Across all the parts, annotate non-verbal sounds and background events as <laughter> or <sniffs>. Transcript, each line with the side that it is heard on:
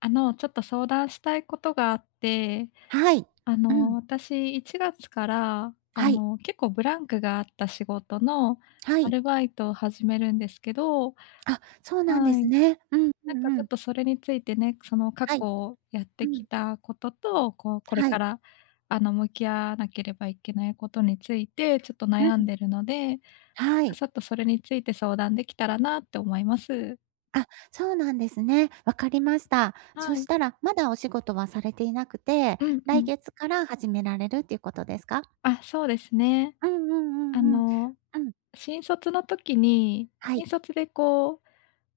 left: あの、ちょっと相談したいことがあって。
right: はい。
left: あ
right: う
left: の、
right: ん。
left: 私1月から、あ
right: はい。
left: の、結構ブランクがあった仕事の、
right: は
left: ア
right: い。
left: ルバイトを始めるんですけど
right: あ、そうなんで
left: はい。
right: すね。うんう
left: なんか、
right: んう
left: ちょっ
right: ん。
left: とそれについてね、その、過
right: はい。
left: 去やっ
right: う
left: てき
right: ん。
left: たことと、こう、これ
right: は
left: か
right: い。
left: ら、あの、向き合わなければいけないことについて、ちょっと
right: う
left: 悩ん
right: ん。
left: でるので、
right: は
left: あ、
right: い。
left: さっとそれについて相談できたらなと思います。
right: あ、そうなんですね。わかりました。
left: は
right: そし
left: い。
right: たら、まだお仕事はされていなくて、
left: うんう
right: 来
left: ん。
right: 月から始められるっていうことですか？
left: あ、そうですね。
right: うんう
left: あ
right: んうんうん。
left: の、
right: うん。
left: 新卒の時に、
right: はい。
left: 新卒で、こう、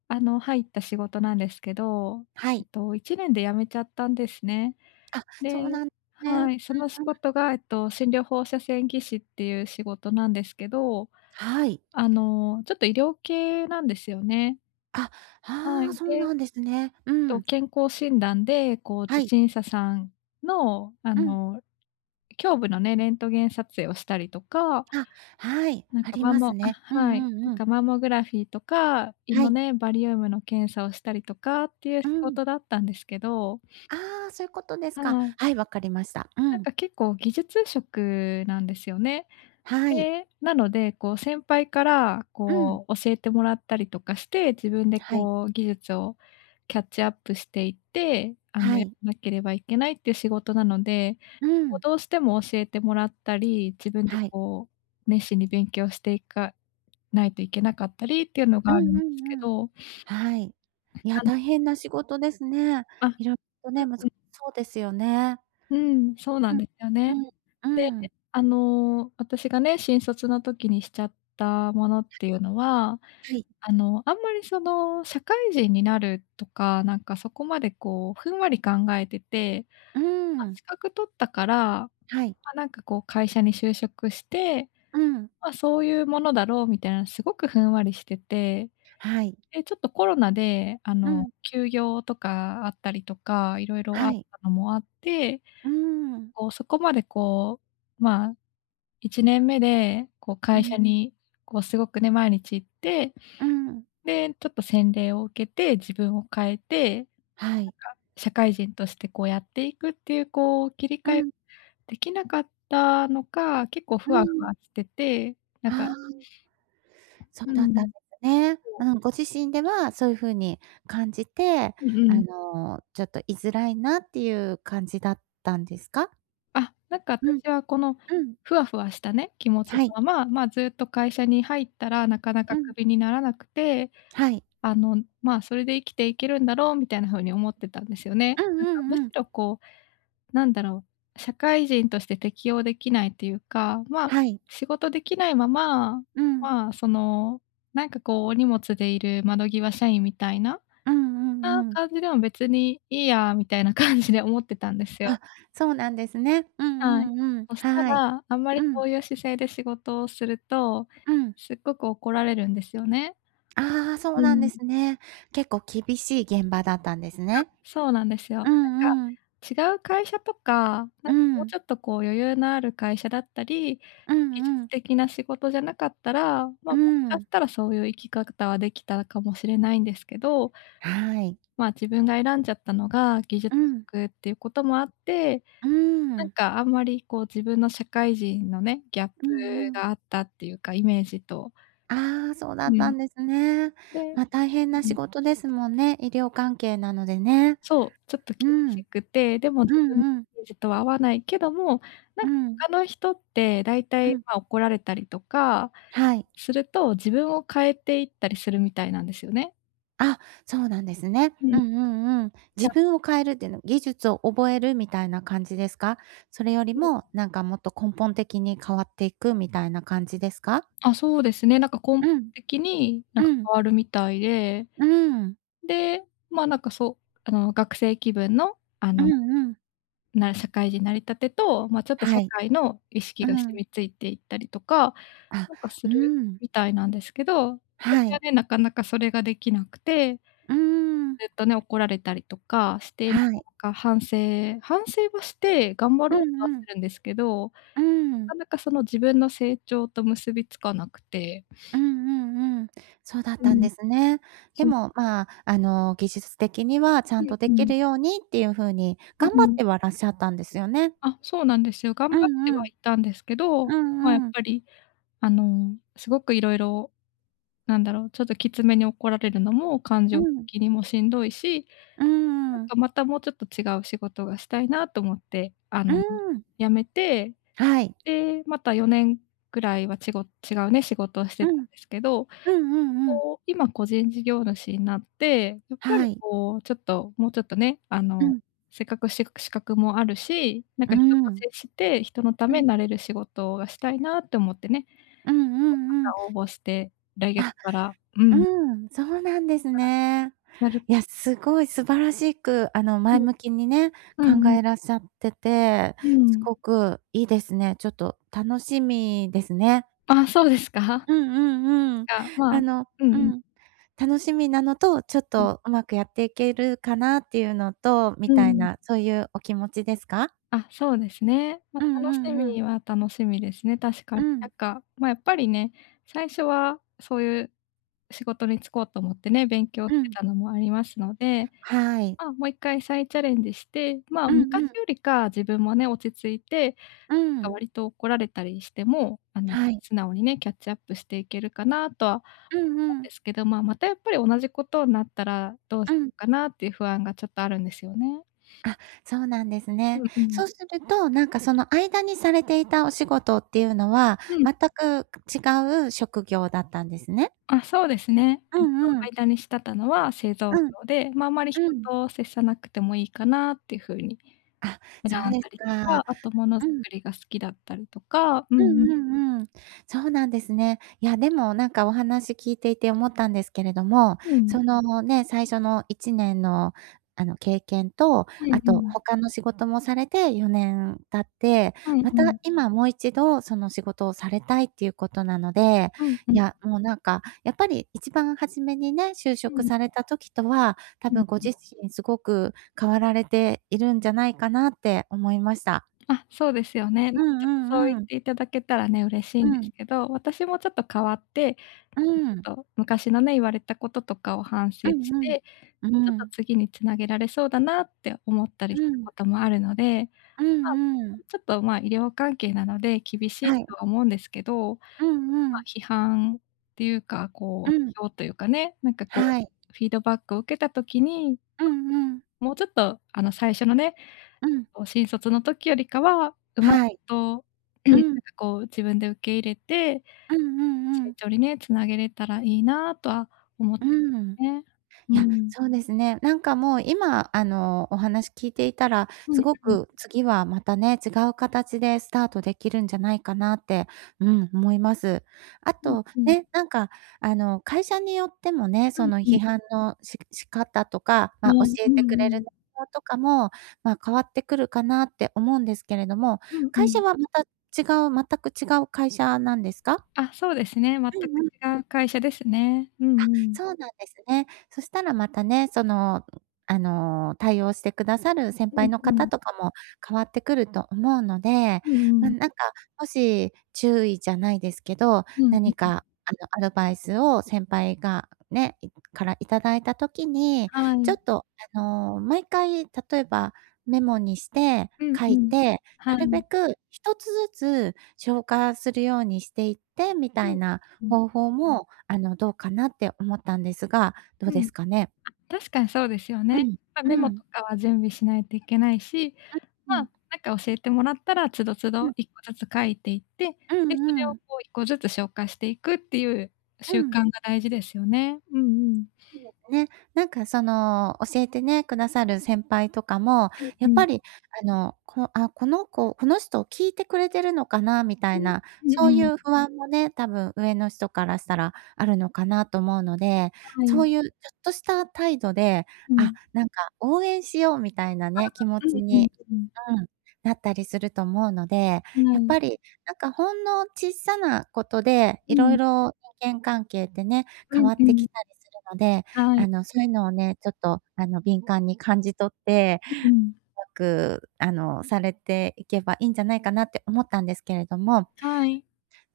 left: あの、入った仕事なんですけど、
right: は
left: えっ
right: い。
left: と、1年で辞めちゃったんですね。
right: あ、
left: で
right: そうなんね。
left: はい、その仕
right: <unintelligible>
left: 事が、えっと、診療放射線技師っていう仕事なんですけど、
right: はい。
left: あの、ちょっと医療系なんですよね。
right: あ、
left: は
right: ああ、
left: い、
right: そう
left: で、
right: なんですね。う
left: と、
right: ん。
left: 健康診断で、こう、
right: は
left: 受
right: い。
left: 診者さんの、あ
right: うん。
left: の、胸部のね、レントゲン撮影をしたりとか、
right: あ、はい、
left: なん
right: あ
left: か、
right: り
left: マン
right: ま
left: モ
right: すね。う
left: あ、は
right: ん
left: い、
right: うん
left: なん
right: うん。
left: か、マンモグラフィーとか、胃
right: は
left: の
right: い。
left: ね、バリウムの検査をしたりとかっていう
right: う
left: 仕
right: ん。
left: 事だったんですけど。
right: ああ、そゆことです
left: は
right: か。
left: い。
right: はい、わかりました。う
left: なん
right: ん。
left: か、結構、技術職なんですよね。
right: はい。
left: で、なので、こう、先輩から、
right: うん。
left: こう、教えてもらったりとかして、自分で、
right: はい。
left: こう、技術をキャッチアップしていって、あ
right: は
left: の、やら
right: い。
left: なければいけないっていう仕事なので、
right: う
left: こう、
right: ん。
left: どうしても教えてもらったり、自分で、
right: はい。
left: こう、熱心に勉強していかないといけなかったりっていうの
right: う
left: が
right: ん
left: あるん
right: う
left: で
right: ん
left: すけ
right: うん。
left: ど。
right: はい。いや、
left: <unintelligible>
right: 大変な仕事ですね。
left: あ、うん
right: 色とね、難
left: うん。
right: そうですよね。
left: うん、そう
right: う
left: なん
right: ん、
left: ですよね。
right: うん、
left: でね、
right: うーん。
left: あの、私がね、新卒の時にしちゃったものっていうのは、
right: はい。
left: あの、あんまり、その、社会人になるとか、なんか、そこまで、こう、ふんわり考えてて。
right: うー
left: ま、
right: ん。
left: 資格取ったから、
right: はい。
left: ま、なんか、こう、会社に就職して、
right: うん。
left: ま、そういうものだろうみたいな、すごくふんわりしてて。
right: はい。
left: で、ちょっとコロナで、あ
right: う
left: の、
right: ん。
left: 休業とかあったりとか、いろいろあ
right: は
left: っ
right: い。
left: たのもあって、
right: うーん。
left: こう、そこまで、こう、まあ、1年目で、こ、
right: う
left: 会社
right: ん。
left: に、こう、すごくね、毎日行って、
right: うーん。
left: で、ちょっと洗礼を受けて、自分を変えて。なんか、
right: はい。
left: 社会人として、こう、やっていくっていう、こう、切り
right: う
left: 替え
right: ん。
left: できなかったのか、結構
right: う
left: ふ
right: ー
left: わふ
right: ん。
left: わしてて。なんか
right: ああ。そう
left: うー
right: だったんで
left: ん。
right: すね。
left: そう。
right: うん、ご自身ではそういう風に感じて、
left: うん
right: あ
left: うん。
right: の、ちょっといづらいなっていう感じだったんですか？
left: あ、なんか、
right: うん。
left: 私は、この、
right: うん。
left: ふわふわしたね気持ちの
right: はい。
left: まままあずっと会社に入ったらなかな
right: う
left: か
right: ん。
left: クビにならなくて
right: はい。
left: あのまあそれで生きていけるんだろうみたいな風に思ってたんですよね
right: うん
left: なん
right: う
left: かむし
right: んうん。
left: ろこう何だろう社会人として適応できないというか、まあ、
right: はい。
left: 仕事できないまま、
right: うん。
left: まあ、その、なんか、こう、お荷物でいる窓際社員みたいな、
right: うんう
left: そんな
right: んうん。
left: 感じでも別にいいや、みたいな感じで思ってたんですよ。
right: あ、そうなんですね。う
left: はい。
right: んうんうん。
left: そした
right: はい。
left: ら、あんまり
right: うん。
left: そういう姿勢で仕事をすると、
right: うん。
left: すっごく怒られるんですよね。
right: ああ、そう
left: う
right: なんで
left: ん。
right: すね。結構厳しい現場だったんです
left: あ、
right: ね。
left: そうなんですよ。なん
right: う
left: か、
right: んうん。
left: 違う会社とか、な
right: う
left: んか、もう
right: ん。
left: ちょっと、こう、余裕のある会社だったり、
right: う
left: 技
right: んう
left: 術
right: ん。
left: 的な仕事じゃなかったら、ま、
right: うー
left: もしかし
right: ん。
left: たらそういう生き方はできたかもしれないんですけど
right: はい。
left: まあ、自分が選んじゃったのが技術
right: うん。
left: 職っていうこともあって、
right: うー
left: なん
right: ん。
left: か、あんまり、こう、自分の社会人のね、ギャップ
right: うんうん。
left: があったっていうか、イメージと。
right: ああ、そうだ
left: う
right: った
left: ん。
right: んですね。
left: で
right: ま、大変な
left: う
right: 仕
left: ん。
right: 事ですもんね、医療関係なのでね。
left: そう、ちょっと
right: うー
left: 厳
right: ん。
left: しくて、でも
right: う
left: 自分
right: んうん。
left: めじとは合わないけども、な
right: う
left: んか
right: ん。
left: 他の人って大
right: う
left: 体、
right: ん。
left: まあ、怒られたりとか
right: はい。
left: すると、自分を変えていったりするみたいなんですよね。
right: あ、そうなんですね。
left: う
right: う
left: ん。
right: んうんうん。
left: ち
right: 自
left: ゃ
right: 分を変えるっていうの、技術を覚えるみたいな感じですか？それより
left: <unintelligible>
right: も、なんかもっと根本的に変わっていくみたいな感じですか？
left: あ、そうですね、なんか
right: う
left: 根
right: ん。
left: 的になんか
right: うん。
left: 変わるみたいで。
right: うーん。
left: で、ま、なんか、そあの、学生気分の、あ
right: う
left: の、
right: んうん。
left: な社会人なり立てと、ま、ちょっと社
right: はい。
left: 会の意識
right: う
left: が染
right: ん。
left: みついていったりとか、
right: あ、
left: なんか、す
right: う
left: る
right: ん。
left: みたいなんですけど、私
right: は
left: は
right: い。
left: ね、なかなかそれができなくて
right: うーん。
left: ずっとね、怒られたりとかして、なか
right: はい。
left: なか反省反省はして頑張
right: う
left: ろうとは
right: んうん。
left: するんですけど、な
right: うーん。
left: かなかその自分の成長と結びつかなくて。
right: う
left: <sniffs>
right: んうんうん。そうだっ
left: う
right: たん
left: ん。
right: ですね。で
left: そう。
right: も、まあ、あの、技術的にはちゃ
left: う
right: ん
left: ん
right: とで
left: う
right: き
left: ん。
right: るようにっていう風に
left: う
right: 頑
left: う
right: 張っ
left: ん。
right: てはらっしゃったんですよね。
left: あ、そうなんですよ、
right: う
left: 頑張って
right: んう
left: は
right: ん。
left: いたんですけど、
right: う
left: まあ、やっ
right: んうん。
left: ぱり、あの、すごくいろいろなんだろう、ちょっときつめに怒られるのも感
right: う
left: 情
right: ん。
left: 的にもしんどいし、
right: うう
left: なん
right: ん。
left: か、またもうちょっと違う仕事がしたいなと思って、あ
right: う
left: の、
right: ーん。
left: 辞めて、
right: はい。
left: で、また4年ぐらいはちご違うね、仕事をし
right: う
left: てた
right: ん。
left: んですけど、
right: うんうんうん。
left: こう、今個人事業主になって、やっぱ
right: は
left: り、
right: い。
left: こう、ちょっと、もうちょっとね、あ
right: う
left: の、
right: ん。
left: せっかくし資格もあるし、なん
right: うー
left: か、人と
right: ん。
left: 接して人のた
right: う
left: めに
right: ん。
left: なれる仕事がしたいなって思ってね。こ、
right: うんう
left: ま
right: んうん。
left: た応募して、来月
right: あ、
left: からう
right: うー
left: ん。
right: ん、そうなんです
left: か
right: ね。
left: ら、やる
right: いや、すごい素晴らしく、あの、
left: い
right: 前
left: え。
right: 向きにね、
left: うん
right: 考
left: うん。
right: えらっしゃってて、
left: うー
right: す
left: ん。
right: ごくいいですね。ちょっと楽しみですね。
left: あ、そうですか。
right: うんうんうん。
left: あ、まあ
right: あの
left: うん
right: う
left: うん。
right: ん。楽しみなのと、ちょっ
left: うん。
right: とうまくやっていけるかなっていうのと、み
left: うー
right: たい
left: ん。
right: な、そういうお気持ちですか？
left: あ、そうですね。ま、
right: うんう
left: 楽し
right: んうん。
left: みは楽しみですね、確か
right: う
left: に。なん
right: ん。
left: か、ま、やっぱりね、最初はそういう仕事に就こうと思ってね、勉強
right: う
left: して
right: ん。
left: たのもありますので、
right: はい。
left: まあ、もう一回再チャレンジして、まあ、
right: うん
left: 昔
right: うん。
left: よりか自分もね、落ち着いて、
right: うー
left: なんか、
right: ん。
left: 割と怒られたりしても、あの、
right: はい。
left: 素直にね、キャッチアップしていけるかなとは
right: うん
left: も
right: う
left: ん
right: ん。
left: ですけど、まあ、またやっぱり同じことんなったらどう
right: う
left: し
right: ん。
left: かなっていう不安がちょっとあるんですよね。
right: あ、そうなんです
left: う
right: ね。
left: んうん。
right: そうすると、なんか、その間にされていたお仕事っていうのは
left: うん。
right: 全くく違う職業だったんですね。
left: あ、そうですね。
right: う
left: えっと、
right: んうん。
left: 間にしたたのは製造
right: うん。
left: 業で、ま、あんまり人
right: うん。
left: と接さなくてもいいかなって風に
right: あ、
left: 選
right: そう
left: ん
right: です
left: だりと
right: か、
left: か、あと物づ
right: うん。
left: くりが好きだったりとか、う
right: う
left: んうん。
right: んうんうん。そうなんですね。いや、でも、なんか、お話聞いていて思ったんですけれども、
left: うん。
right: そのね、最初の1年の、あの、経験と、
left: う
right: あ
left: んう
right: と
left: ん。
right: 他の仕事もされて4年経って、
left: うん
right: ま
left: う
right: た
left: ん。
right: 今もう一度その仕事をされたいっていうことなので、
left: うん
right: い
left: う。
right: や、もう、なんか、やっぱり一番初めにね、就
left: う
right: 職
left: ん。
right: された時とは、多
left: うん
right: 分ご自
left: う。
right: 身すごく変わられているんじゃないかなって思いました。
left: あ、そうですよね。なん
right: うん
left: か、ちょっとそ
right: う
left: う
right: んうん。
left: 言って頂けたらね、嬉しい
right: う
left: んです
right: ん。
left: けど、私もちょっと変わって、なん
right: うー
left: か、
right: ん。
left: ちょっと、昔のね、言われたこととかを反省
right: う
left: し
right: んうん、
left: て、
right: う
left: ちょっ
right: ー
left: と
right: ん。
left: 次に繋げられそうだなって思ったりし
right: う
left: た
right: ん。
left: こともあるので、
right: う
left: まあ、
right: んうん。
left: <unintelligible> ちょっと、まあ、医療関係なので厳しい
right: はい。
left: とは思うんですけど、
right: うん
left: ま
right: う
left: あ、
right: ん。
left: 批判っていうか、
right: う
left: こ
right: ん。
left: う、批評というかね、なんか、こう、
right: はい。
left: フィードバックを受けた時に
right: うんうん。
left: もうちょっと、あの、最初のね、
right: うん。
left: こう、新卒の時よりかは、うまい
right: はい。
left: と、うん、
right: う
left: なん
right: ん。
left: か、こう、自分で受け入れて
right: うんうんう
left: 成
right: ん。
left: 長にね、繋げれたらいいなとは思っ
right: うー
left: て、
right: ん。
left: ね。う
right: い
left: ー
right: や、
left: ん。
right: そうですね。なんか、もう、今、あの、お話聞いていたら、
left: うん
right: すご
left: うん。
right: く次はまたね、違う形でスタートできるんじゃないかなって、うん、思います。あ
left: うん
right: と、
left: うん。
right: ね、なんか、あの、会社によってもね、
left: う
right: そ
left: ん
right: の
left: う
right: 批
left: ん。
right: 判のし仕方とか、
left: そ
right: ま、教
left: うう
right: え
left: ん
right: てくれる
left: うん。
right: な容とかも、まあ、変わってくるかなって思うんですけれども、
left: うんう
right: 会社
left: ん。
right: はまた違う全く違う会社なんですか？
left: あ、そうですね。全
right: う
left: く
right: んうん。
left: 違う会社ですね。うんう
right: あ、
left: ん。
right: そうなんですね。そしたらまたね、その、あの、対応してくださる先
left: う
right: 輩
left: ん
right: の
left: う
right: 方
left: ん。
right: とかも変わってくると思うので、
left: うんう
right: ま、
left: ん。
right: なんか、もし注意じゃないですけど、
left: うん、う
right: 何
left: うん。
right: か、あの、アドバイスを先輩がね、いからいただいた時に、
left: は
right: ちょ
left: い。
right: っと、あの、毎回例えばメモにして
left: うん
right: 書
left: う
right: い
left: ん、
right: て、
left: は
right: なるべ
left: い。
right: く1つずつ消化するようにしていってみ
left: う
right: たい
left: ん、
right: な
left: うん。
right: 方法も、あの、どうかなって思ったんですが、どう
left: う
right: で
left: ん。あ、
right: すかね。
left: 確かにそうですよ
right: う
left: ね。
right: ん、
left: ま、メ
right: う
left: モ
right: ん。
left: とかは準備しないといけないし、
right: う、ふ
left: ま、な
right: ん。
left: んか教えてもらったら、都度都
right: う
left: 度
right: ん。
left: 1個ずつ書いていって、
right: う
left: で、それ
right: んう
left: を、
right: ん。
left: こう、1個ずつ消化していくっていう
right: う
left: 習
right: ん。
left: 慣が大事ですよね。うんうん。
right: いいですね。なんか、その教えてね、くださる先輩とかも、
left: うんう
right: やっ
left: ん。
right: ぱり、あの、こあ、この子この人聞いてくれてるのかなみた
left: う
right: い
left: ん、
right: な、
left: うん
right: そうい
left: うん。
right: う不安もね、多分上の人からしたらあるのかなと思うので、
left: は
right: そ
left: い。
right: ういうちょっとした態度で、
left: うん。
right: あ、なんか、応援しようみたいな
left: あ、
right: ね、気持
left: う
right: ち
left: んうん
right: に
left: うん。
right: うん、なったりすると思うので、
left: う
right: やっ
left: ん。
right: ぱり、なんか、ほんのちっさなことで
left: う
right: いろい
left: ん。
right: ろ人間関係ってね、
left: う
right: 変
left: ん
right: わっ
left: う
right: て
left: ん。
right: きたりするので、
left: はい。
right: あの、そういうのをね、ちょっと、あの、敏感に感じ取って、
left: ううん。
right: 良く、あの、されていけばいいんじゃないかなって思ったんですけれども。
left: はい。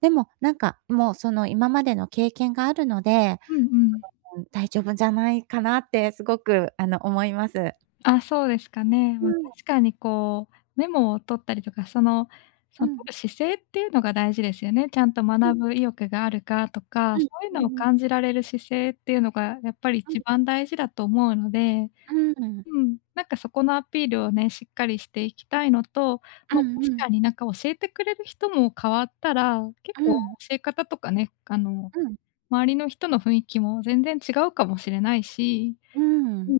right: でも、なんか、もう、その、今までの経験があるので、
left: うんうん。
right: うん、<unintelligible> 大丈夫じゃないかなってすごく、あの、思います。
left: ああ、そうですかね。
right: う
left: ま、
right: ーん、や
left: 確かに、こう、メモを取ったりとか、その、そ
right: う
left: の
right: ん。
left: 取る姿勢っていうのが大事ですよね。ちゃんと
right: う
left: 学
right: ん。
left: ぶ意欲があるかとか、
right: は
left: そ
right: い、
left: ういう
right: そ
left: の
right: う
left: を
right: ね。
left: 感じられる姿勢っていうのがやっぱり
right: ある。
left: 一番大事だと思うので、
right: うーん。
left: うん、なんか、そこのアピールをね、しっかりしていきたいのと、
right: う
left: ま、
right: ん
left: 確
right: うん。
left: かに、なんか、教えてくれる人も変わったら、結
right: う
left: 構
right: ん。
left: 教え方とかね、あの、
right: うん。
left: 周りの人の雰囲気も全然違うかもしれないし。
right: うー
left: う
right: ん。
left: ん。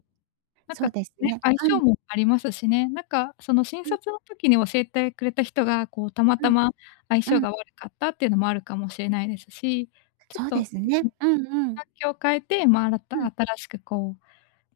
left: なん
right: そ
left: か
right: うです
left: ね、
right: ね、
left: 相
right: は
left: 性
right: い。
left: もありますしね。なんか、その新
right: うん。
left: 卒の時に教えてくれた人が、こう、たま
right: う
left: た
right: ん、
left: ま相
right: う
left: 性
right: ん。
left: が悪かったっていうのもあるかもしれないですし、ちょっ
right: そうで
left: と
right: すね、うんうん。
left: 環境を変えて、ま、新
right: う
left: た
right: ん。
left: 新しく、こう、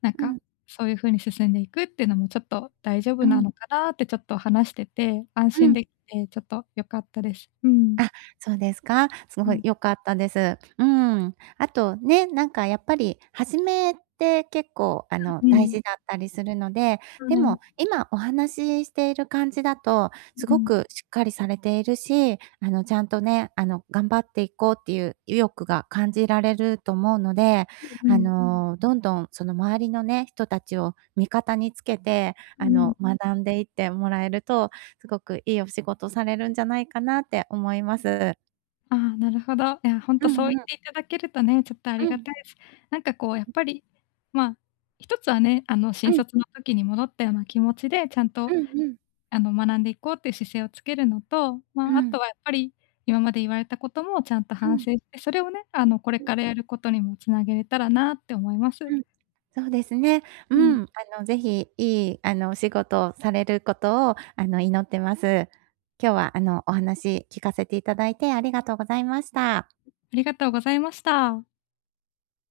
left: なん
right: う
left: か、
right: ん。
left: そういう風に進んでいくっていうのもちょっと大丈
right: う
left: 夫な
right: ん。
left: のかなって、ちょっと話してて安
right: う
left: 心
right: ん。
left: できて、ちょっと良かったです。うん。
right: あ、そうですか。す
left: う
right: ごい
left: ん。
right: 良かったです。うーん。あと、ね、なんか、やっぱり初めって結構、あの、
left: う
right: 大
left: ん。
right: 事だったりするので、
left: は
right: で
left: い。
right: も今お話ししている感じだと、
left: う
right: す
left: う
right: ご
left: ん。
right: くしっかりされているし、あの、ちゃんとね、あの、頑張っていこうっていう意欲が感じられると思うので、
left: う
right: あ
left: ん。
right: の、どんどん、その、周りのね、人たちを味方につけて、
left: うー
right: あ
left: ん。
right: の、学んでいってもらえると、すごくいいお仕事されるんじゃないかなって思います。
left: ああ、なるほど。いや、ほん
right: う
left: とそう
right: ん
left: 言
right: う
left: っ
right: ん。
left: ていただけるとね、ちょっとあり
right: う
left: が
right: ん。
left: たいす。なんか、こう、やっぱり、ま、一つはね、あの、
right: う
left: 新
right: ん。
left: 卒の時に戻ったような気持ちで、ちゃん
right: う
left: と
right: んうん。
left: あの、学んでいこうっていう姿勢をつけるのと、ま
right: う
left: あ、あ
right: ん。
left: とはやっぱり今まで言われたこともちゃんと
right: う
left: 反
right: ん。
left: 省して、それをね、あの、これ
right: <unintelligible>
left: からやることにも繋げれたらなって思います。
right: うん、そうですね。う
left: うん。
right: ん、あの、ぜひ、いい、あの、お仕事をされることを、あの、祈ってます。今日は、あの、お話聞かせていただいて、ありがとうございました。
left: ありがとうございました。